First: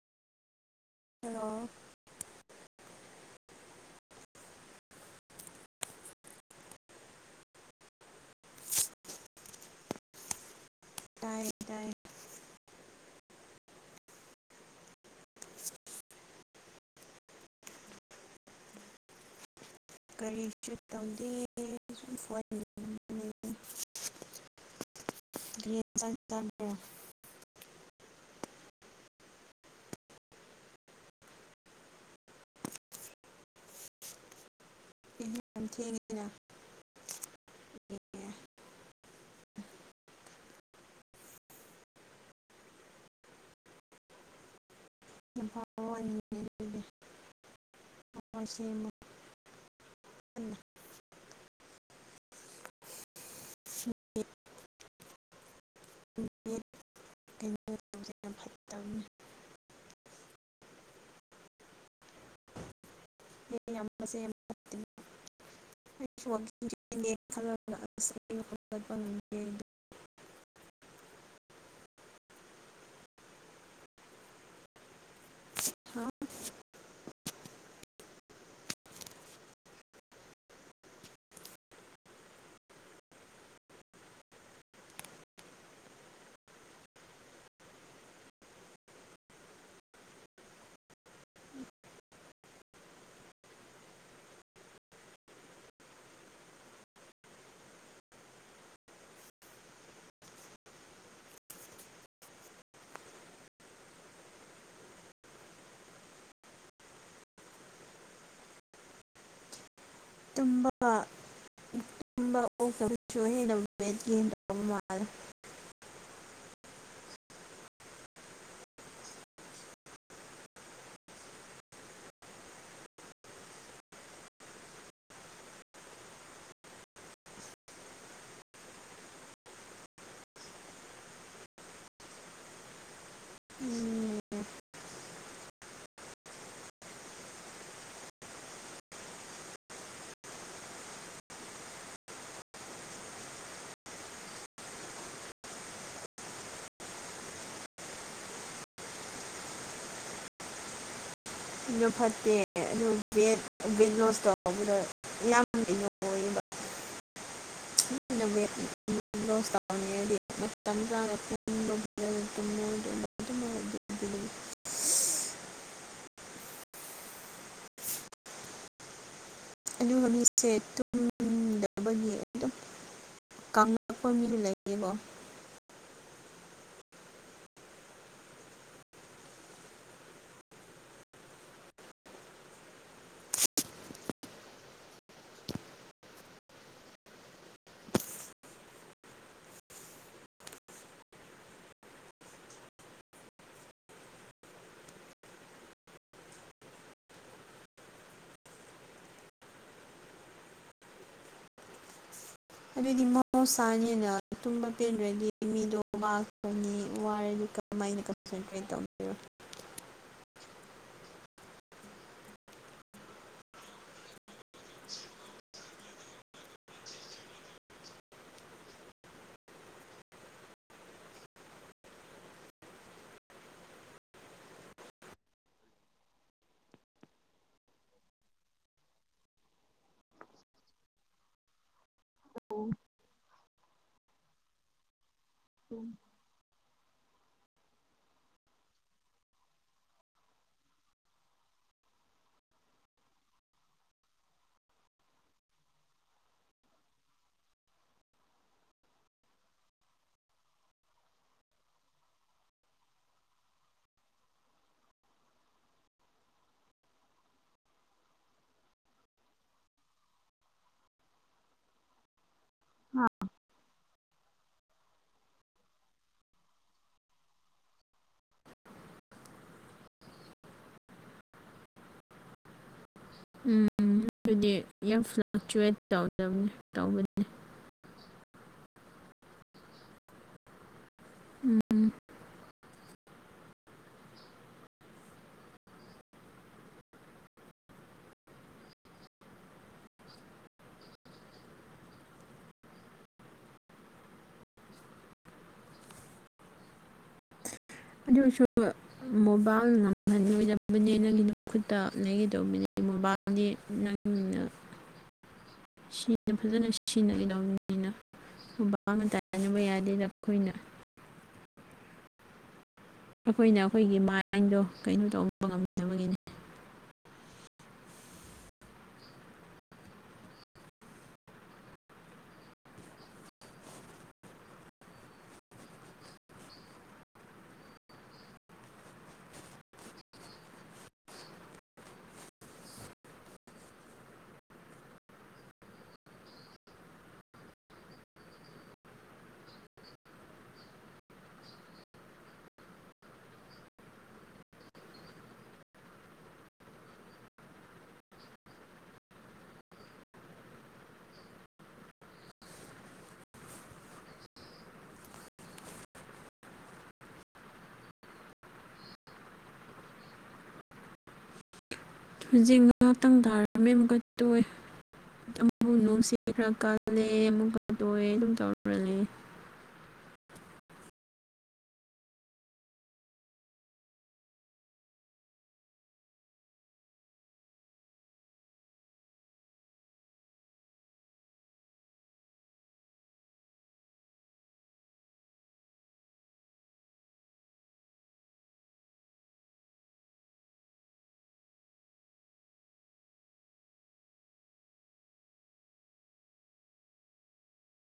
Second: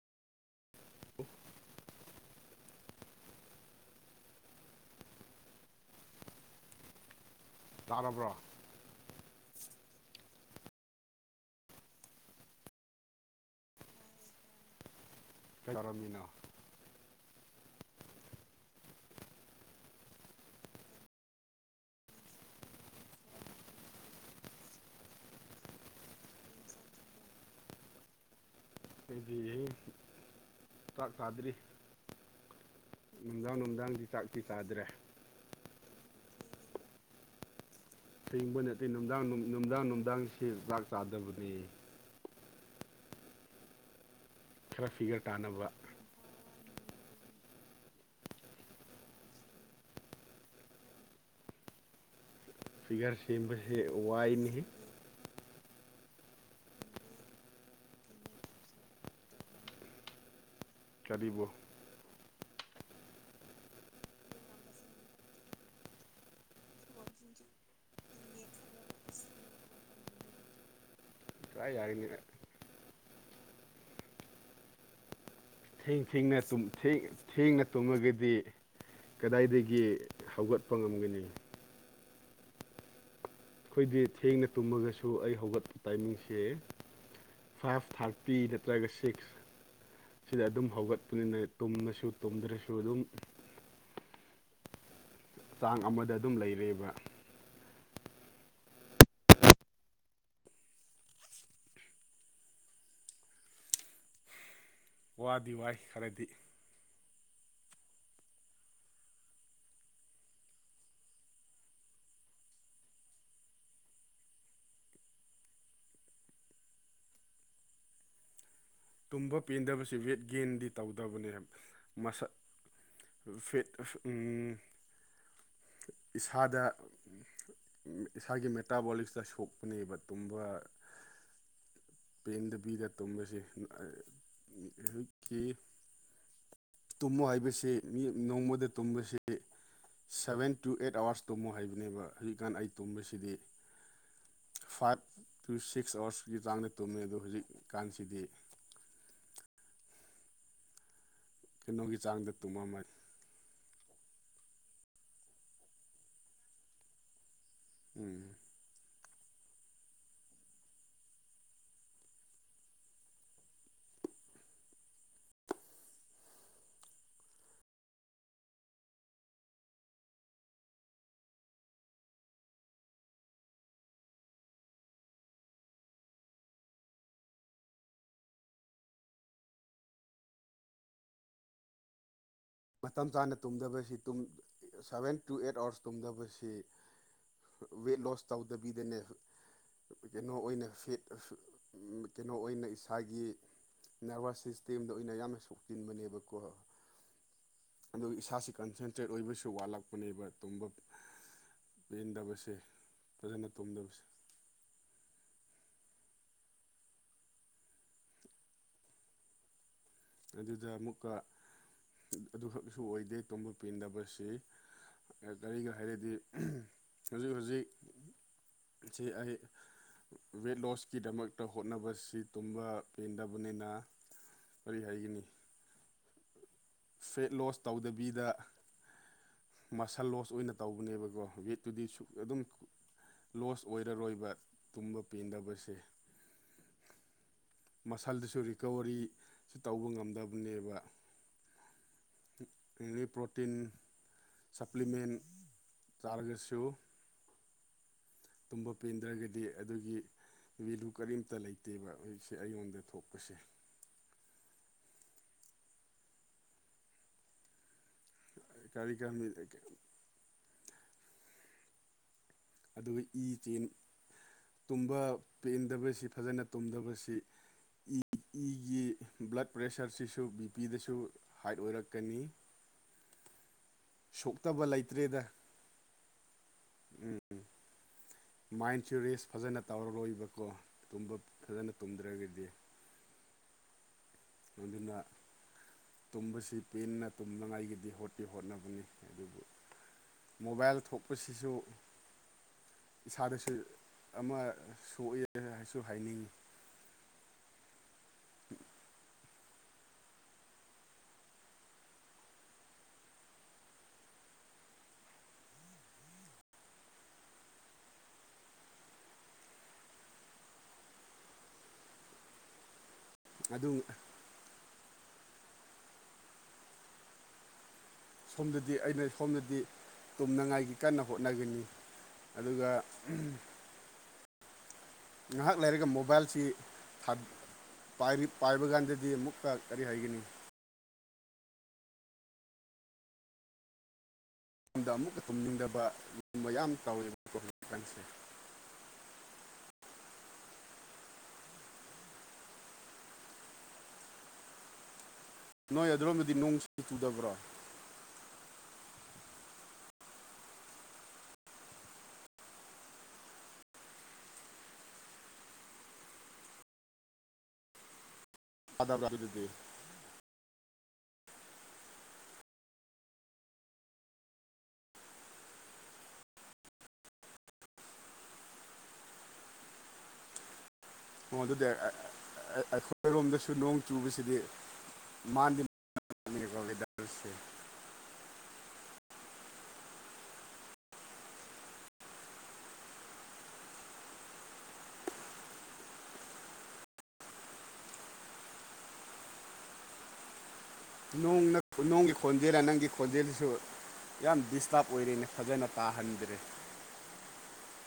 hello ꯇꯥꯔꯕ꯭ꯔꯣ ꯇꯥꯏꯌꯦ ꯇꯥꯏꯌꯦ ꯀꯩꯗꯧꯔꯝꯃꯤꯅꯣ ꯀꯔꯤꯁꯨ ꯇꯧꯗꯦ ꯁꯨꯝ ꯐꯣꯟ ꯌꯦꯡꯉꯝꯕꯅꯤ ꯀ꯭ꯔꯤ ꯏꯟꯁꯥꯡ ꯆꯥꯕ꯭ꯔꯣ [unintelligible] ꯆꯥꯛ ꯆꯥꯗꯔꯤ ꯅꯨꯡꯗꯥꯡ ꯅꯨꯡꯗꯥꯡꯗꯤ ꯆꯥꯛꯇꯤ ꯆꯥꯗ꯭ꯔꯦ ꯊꯦꯡꯉꯤꯅ ꯊꯦꯡꯕ ꯅꯠꯇꯦ ꯅꯨꯡꯗꯥꯡ ꯅꯨꯡ ꯅꯨꯡꯗꯥꯡ ꯅꯨꯡꯗꯥꯡꯁꯤ ꯆꯥꯛ ꯆꯥꯗꯕꯅꯦ ꯈꯔ ꯐꯤꯒꯔ ꯌꯥꯝ ꯇꯥꯅꯕ ꯐꯥꯎꯔꯅꯤꯅꯦ ꯎꯟ ꯁꯦꯝꯃꯨ ꯐꯤꯒꯔ ꯁꯦꯝꯕꯁꯦ ꯋꯥꯏꯅꯦꯍꯦ ꯀꯩꯅꯣ ꯇꯧꯕꯁꯦ ꯌꯥꯝ ꯐꯠꯇꯕꯅꯤ ꯀꯔꯤꯕꯨ [unintelligible] ꯌꯥꯝ ꯐꯠꯇꯦ ꯑꯩꯁꯨ ꯋꯥꯛꯀꯤꯡ ꯆꯦꯟꯒꯦ ꯈꯜꯂꯒ ꯑꯁꯦꯡꯕꯩ ꯍꯧꯒꯠꯄ ꯉꯝꯗꯦ ꯑꯩꯗꯨ ꯀꯔꯥꯏ ꯌꯥꯔꯤꯅꯤꯑꯦ ꯊꯦꯡ ꯍꯥ ꯊꯦꯡꯅ ꯇꯨꯝ ꯊꯦꯡ ꯊꯦꯡꯅ ꯇꯨꯝꯃꯒꯗꯤ ꯀꯗꯥꯏꯗꯒꯤ ꯍꯧꯒꯠꯄ ꯉꯝꯒꯅꯤ ꯈꯣꯏꯗꯤ ꯊꯦꯡꯅ ꯇꯨꯝꯃꯒꯁꯨ ꯑꯩ ꯍꯧꯒꯠꯄ ꯇꯥꯏꯃꯤꯡꯁꯦ ꯐꯥꯏꯚ ꯊꯥꯔꯇꯤ ꯅꯠꯇ꯭ꯔꯒ ꯁꯤꯛꯁ ꯁꯤꯗ ꯑꯗꯨꯝ ꯍꯧꯒꯠꯄꯅꯤꯅ ꯇꯨꯝꯃꯁꯨ ꯇꯨꯝꯗ꯭ꯔꯁꯨ ꯑꯗꯨꯝ ꯆꯥꯡ ꯑꯃꯗ ꯑꯗꯨꯝ ꯂꯩꯔꯦꯕ ꯋꯥꯗꯤ ꯋꯥꯏ ꯈꯔꯗꯤ ꯇꯨꯝꯕꯒ ꯇꯨꯝꯕ ꯑꯣꯛꯇꯕꯁꯨ ꯍꯦꯟꯅ [unintelligible] ꯃꯥꯜꯂꯦ ꯇꯨꯝꯕ ꯄꯦꯟꯗꯕꯁꯦ ꯋꯦꯠ ꯒꯦꯟꯗꯤ ꯇꯧꯗꯕꯅꯦ ꯍꯥꯏꯕ ꯃꯁꯛ [unintelligible] ꯎꯝ ꯏꯁꯥꯗ ꯏꯁꯥꯒꯤ ꯃꯦꯇꯥꯕꯣꯂꯤꯛꯁꯇ ꯁꯣꯛꯄꯅꯦꯕ ꯇꯨꯝꯕ ꯄꯦꯟꯗꯕꯤꯗ ꯇꯨꯝꯕꯁꯤ ꯑ ꯎꯝ [unintelligible] ꯇꯨꯝꯃꯣ ꯍꯥꯏꯕꯁꯤ ꯃꯤ ꯅꯣꯡꯃꯗ ꯇꯨꯝꯕꯁꯤ ꯁꯚꯦꯟ ꯇꯨ ꯑꯦꯠ ꯑꯋꯥꯔꯁ ꯇꯨꯝꯃꯣ ꯍꯥꯏꯕꯅꯦꯕ ꯍꯧꯖꯤꯛꯀꯥꯟ ꯑꯩ ꯇꯨꯝꯕꯁꯤꯗꯤ ꯐꯥꯏꯚ ꯇꯨ ꯁꯤꯛꯁ ꯑꯋꯥꯔꯁꯀꯤ ꯆꯥꯡꯗ ꯇꯨꯝꯃꯦ ꯑꯗꯣ ꯍꯧꯖꯤꯛꯀꯥꯟꯁꯤꯗꯤ ꯗꯣ ꯀꯩꯅꯣꯒꯤ ꯆꯥꯡꯗ ꯐꯠꯇꯦ ꯇꯨꯝꯃꯝꯃꯦ ꯑꯗꯨ ꯋꯦꯠ ꯋꯦꯠ ꯂꯣꯁ ꯇꯧꯕꯗ ꯌꯥꯝ ꯑꯣꯏꯌꯦꯕ ꯑꯩꯅ ꯎꯝ ꯋꯦꯠ ꯂꯣꯁ ꯇꯧꯅꯤꯉꯥꯗꯤ ꯃꯇꯝ ꯆꯥꯅꯥ ꯇꯨꯝ [unintelligible] [inaudible] ꯑꯗꯨꯒ ꯃꯤꯠꯁꯦ ꯇꯨ ꯗꯕꯒꯤ ꯑꯗꯨꯝ ꯀꯥꯡꯂꯨ ꯍꯣꯏ ꯃꯤꯗ ꯂꯩ ꯔꯤꯕꯣ ꯃꯇꯝ ꯆꯥꯅ ꯇꯨꯝꯗꯕꯁꯤ ꯇꯨꯝ ꯁꯚꯦꯟ ꯇꯨ ꯑꯦꯠ ꯑꯥꯋꯥꯔꯁ ꯇꯨꯝꯗꯕꯁꯤ ꯋꯦꯠ ꯂꯣꯁ ꯇꯧꯗꯕꯤꯗꯅꯦ ꯀꯩꯅꯣ ꯑꯣꯏꯅ ꯐꯦ ꯑꯐ ꯎꯝ ꯀꯩꯅꯣ ꯑꯣꯏꯅ ꯏꯁꯥꯒꯤ ꯅꯔꯚꯁ ꯁꯤꯁꯇꯦꯝꯗ ꯑꯣꯏꯅ ꯌꯥꯝꯅ ꯁꯣꯛꯆꯤꯟꯕꯅꯦꯕꯀꯣ ꯑꯗꯨꯒ ꯏꯁꯥꯥꯁꯤ ꯀꯟꯁꯦꯟꯇ꯭ꯔꯦꯠ ꯑꯣꯏꯕꯁꯨ ꯋꯥꯠꯂꯛꯄꯅꯦꯕ ꯇꯨꯝꯕ ꯄꯦꯟꯗꯕꯁꯦ ꯑꯗꯨꯗꯤ ꯐꯖꯅ ꯇꯨꯝꯗꯕꯁꯦ ꯃꯍꯧꯁꯥꯅꯤꯅ ꯇꯨꯝꯕ ꯄꯦꯟꯗ꯭ꯔꯗꯤ ꯃꯤꯗꯣ ꯋꯥꯒꯅꯤ ꯋꯥꯔꯗꯤ ꯀꯃꯥꯏꯅ ꯀꯟꯁꯦꯟꯇ꯭ꯔꯦꯠ ꯇꯧ ꯑꯗꯨꯗ ꯑꯃꯨꯛꯀ ꯑꯗꯨꯈꯛꯁꯨ ꯑꯣꯏꯗꯦ ꯇꯨꯝꯕ ꯄꯦꯟꯗꯕꯁꯦ ꯀ ꯀꯔꯤꯒ ꯍꯥꯏꯔꯗꯤ ꯑꯍꯝ ꯍꯧꯖꯤꯛ ꯍꯧꯖꯤꯛ ꯁꯤ ꯑꯩ ꯋꯦꯠ ꯂꯣꯁꯀꯤꯗꯃꯛꯇ ꯍꯣꯠꯅꯕꯁꯤ ꯇꯨꯝꯕ ꯄꯦꯟꯗꯕꯅꯦꯅ ꯀꯔꯤ ꯍꯥꯏꯒꯅꯤ ꯐꯦꯠ ꯂꯣꯁ ꯇꯧꯗꯕꯤꯗ ꯃꯁꯜ ꯂꯣꯁ ꯑꯣꯏꯅ ꯇꯧꯕꯅꯦꯕꯀꯣ ꯋꯦꯠꯇꯨꯗꯤ ꯁꯨꯛ ꯑꯗꯨꯝ ꯂꯣꯁ ꯑꯣꯏꯔꯔꯣꯏꯕ ꯇꯨꯝꯕ ꯄꯦꯟꯗꯕ ꯎꯝ ꯃꯁꯜꯗꯨꯁꯨ ꯔꯤꯀꯕꯔꯤ ꯁꯨ ꯇꯧꯕ ꯉꯝꯗꯕꯅꯦꯕ ꯄ꯭ꯔꯣꯇꯤꯟ ꯁꯄ꯭ꯂꯤꯃꯦꯟ ꯆꯥꯔꯒꯁꯨ ꯇꯨꯝꯕ ꯄꯦꯟꯗ꯭ꯔꯒꯗꯤ ꯑꯗꯨꯒꯤ ꯚꯦꯂꯨ ꯀꯔꯤꯝꯇ ꯂꯩꯇꯦꯕ ꯍꯧꯖꯤꯛꯁꯦ ꯑꯩꯉꯣꯟꯗ ꯊꯣꯛꯄꯁꯦ ꯀꯥꯔꯤꯒ ꯃꯤ ꯂꯩ ꯀꯦ ꯑꯗꯨꯒ ꯏ ꯆꯦꯟ ꯇꯨꯝꯕ ꯄꯦꯟꯗꯕꯁꯤ ꯐꯖꯅ ꯇꯨꯝꯗꯕꯁꯤ ꯏꯒꯤ ꯕ꯭ꯂꯗ ꯄ꯭ꯔꯦꯁꯔꯁꯤꯁꯨ ꯕꯤ ꯄꯤꯗꯁꯨ ꯍꯥꯏꯠ ꯑꯣꯏꯔꯛꯀꯅꯤ ꯎꯝ ꯑꯗꯨꯗꯤ ꯁꯣꯛꯇꯕ ꯌꯥꯝ ꯂꯩꯇ꯭ꯔꯦꯗ ꯐ꯭ꯂꯛꯆꯨꯋꯦꯠ ꯇꯧꯗꯕꯅꯤ ꯎꯝ ꯇꯧꯕꯗꯨꯅꯤ ꯃꯥꯏꯟꯁꯨ ꯔꯦꯁ ꯐꯖꯅ ꯇꯧꯔꯔꯣꯏꯕꯀꯣ ꯇꯨꯝꯕ ꯐꯖꯅ ꯎꯝ ꯇꯨꯝꯗ꯭ꯔꯒꯗꯤ ꯑꯗꯨꯅ ꯇꯨꯝꯕꯁꯤ ꯄꯦꯟꯅ ꯇꯨꯝꯅꯉꯥꯏꯒꯤꯗꯤ ꯍꯣꯠꯇꯤ ꯍꯣꯠꯅꯕꯅꯤ ꯑꯗꯨꯕꯨ ꯃꯣꯕꯥꯏꯜ ꯊꯣꯛꯄꯁꯤꯁꯨ ꯏꯁꯥꯗꯁꯨ ꯑꯃ ꯁꯣꯛꯑꯦ ꯍꯥꯏꯁꯨ ꯍꯥꯏꯅꯤꯡꯏ ꯑꯗꯨ ꯑꯣꯏꯁꯨ ꯃꯣꯕꯥꯏꯜ ꯅꯝꯍꯟ ꯑꯣꯏꯗꯕꯅꯦ ꯅꯪꯒꯤ ꯈꯨꯠꯇ ꯂꯩꯒꯗꯧꯕꯅꯦ ꯃꯣꯕꯥꯏꯜ [unintelligible] [inaudible] ꯁꯤꯅ ꯐꯖꯅ ꯁꯤꯅꯒꯗꯧꯕꯅꯤꯅ ꯃꯣꯕꯥꯏꯜꯗꯥ ꯇꯥꯏꯅꯕ ꯌꯥꯗꯦꯗ ꯑꯩꯈꯣꯏꯅ ꯑꯩꯈꯣꯏꯅ ꯑꯗꯨ ꯑꯩꯈꯣꯏꯒꯤ ꯃꯥꯏꯟꯗꯣ ꯀꯩꯅꯣ ꯇꯧꯕ ꯉꯝꯗꯕꯒꯤꯅꯤ ꯁꯣꯝꯗꯗꯤ ꯑꯩꯅ ꯁꯣꯝꯗꯗꯤ ꯇꯨꯝꯅꯉꯥꯏꯒꯤ ꯀꯟꯅ ꯍꯣꯠꯅꯒꯅꯤ ꯑꯗꯨꯒ ꯉꯍꯥꯛ ꯂꯩꯔꯒ ꯃꯣꯕꯥꯏꯜꯁꯤ ꯊꯥ ꯄꯥꯏꯔꯤ ꯄꯥꯏꯕ ꯀꯥꯟꯗꯗꯤ ꯑꯃꯨꯛꯀ ꯀꯔꯤ ꯍꯥꯏꯒꯅꯤ ꯑꯃꯨꯛꯀ ꯇꯨꯝꯅꯤꯡꯗꯕ ꯌꯥꯝ ꯇꯧꯋꯦꯕ ꯍꯧꯖꯤꯛꯀꯥꯟꯁꯦ ꯅꯣꯏ ꯑꯗꯨꯔꯣꯝꯗꯗꯤ ꯅꯣꯡꯁꯤ ꯆꯨꯗꯕ꯭ꯔꯣ [unintelligible] ꯍꯨꯖꯤꯛ ꯅꯣꯡ ꯉꯥꯛꯇꯪ ꯇꯥꯔꯝꯃꯦ ꯑꯃꯨꯛꯀ ꯇꯣꯛꯑꯦ ꯑꯃꯨꯛ ꯅꯨꯡꯁꯤ ꯈꯔ ꯀꯜꯂꯦ ꯑꯃꯨꯛꯀ ꯇꯣꯛꯑꯦ ꯑꯗꯨꯝ ꯇꯧꯔꯨ ꯂꯩꯌꯦ ꯑꯣ ꯑꯗꯨꯗꯤ ꯑꯩꯈꯣꯏꯔꯣꯝꯗꯁꯨ ꯅꯣꯡ ꯆꯨꯕꯁꯤꯗꯤ [unintelligible] ꯅꯣꯡ ꯅꯣꯡꯒꯤ ꯈꯣꯟꯖꯦꯜꯔꯥ ꯅꯪꯒꯤ ꯈꯣꯟꯖꯦꯜꯁꯨ ꯌꯥꯝ ꯗꯤꯁꯇ꯭ꯔꯕ ꯑꯣꯏꯔꯦꯅꯦ ꯐꯖꯅ ꯇꯥꯍꯟꯗ꯭ꯔꯦ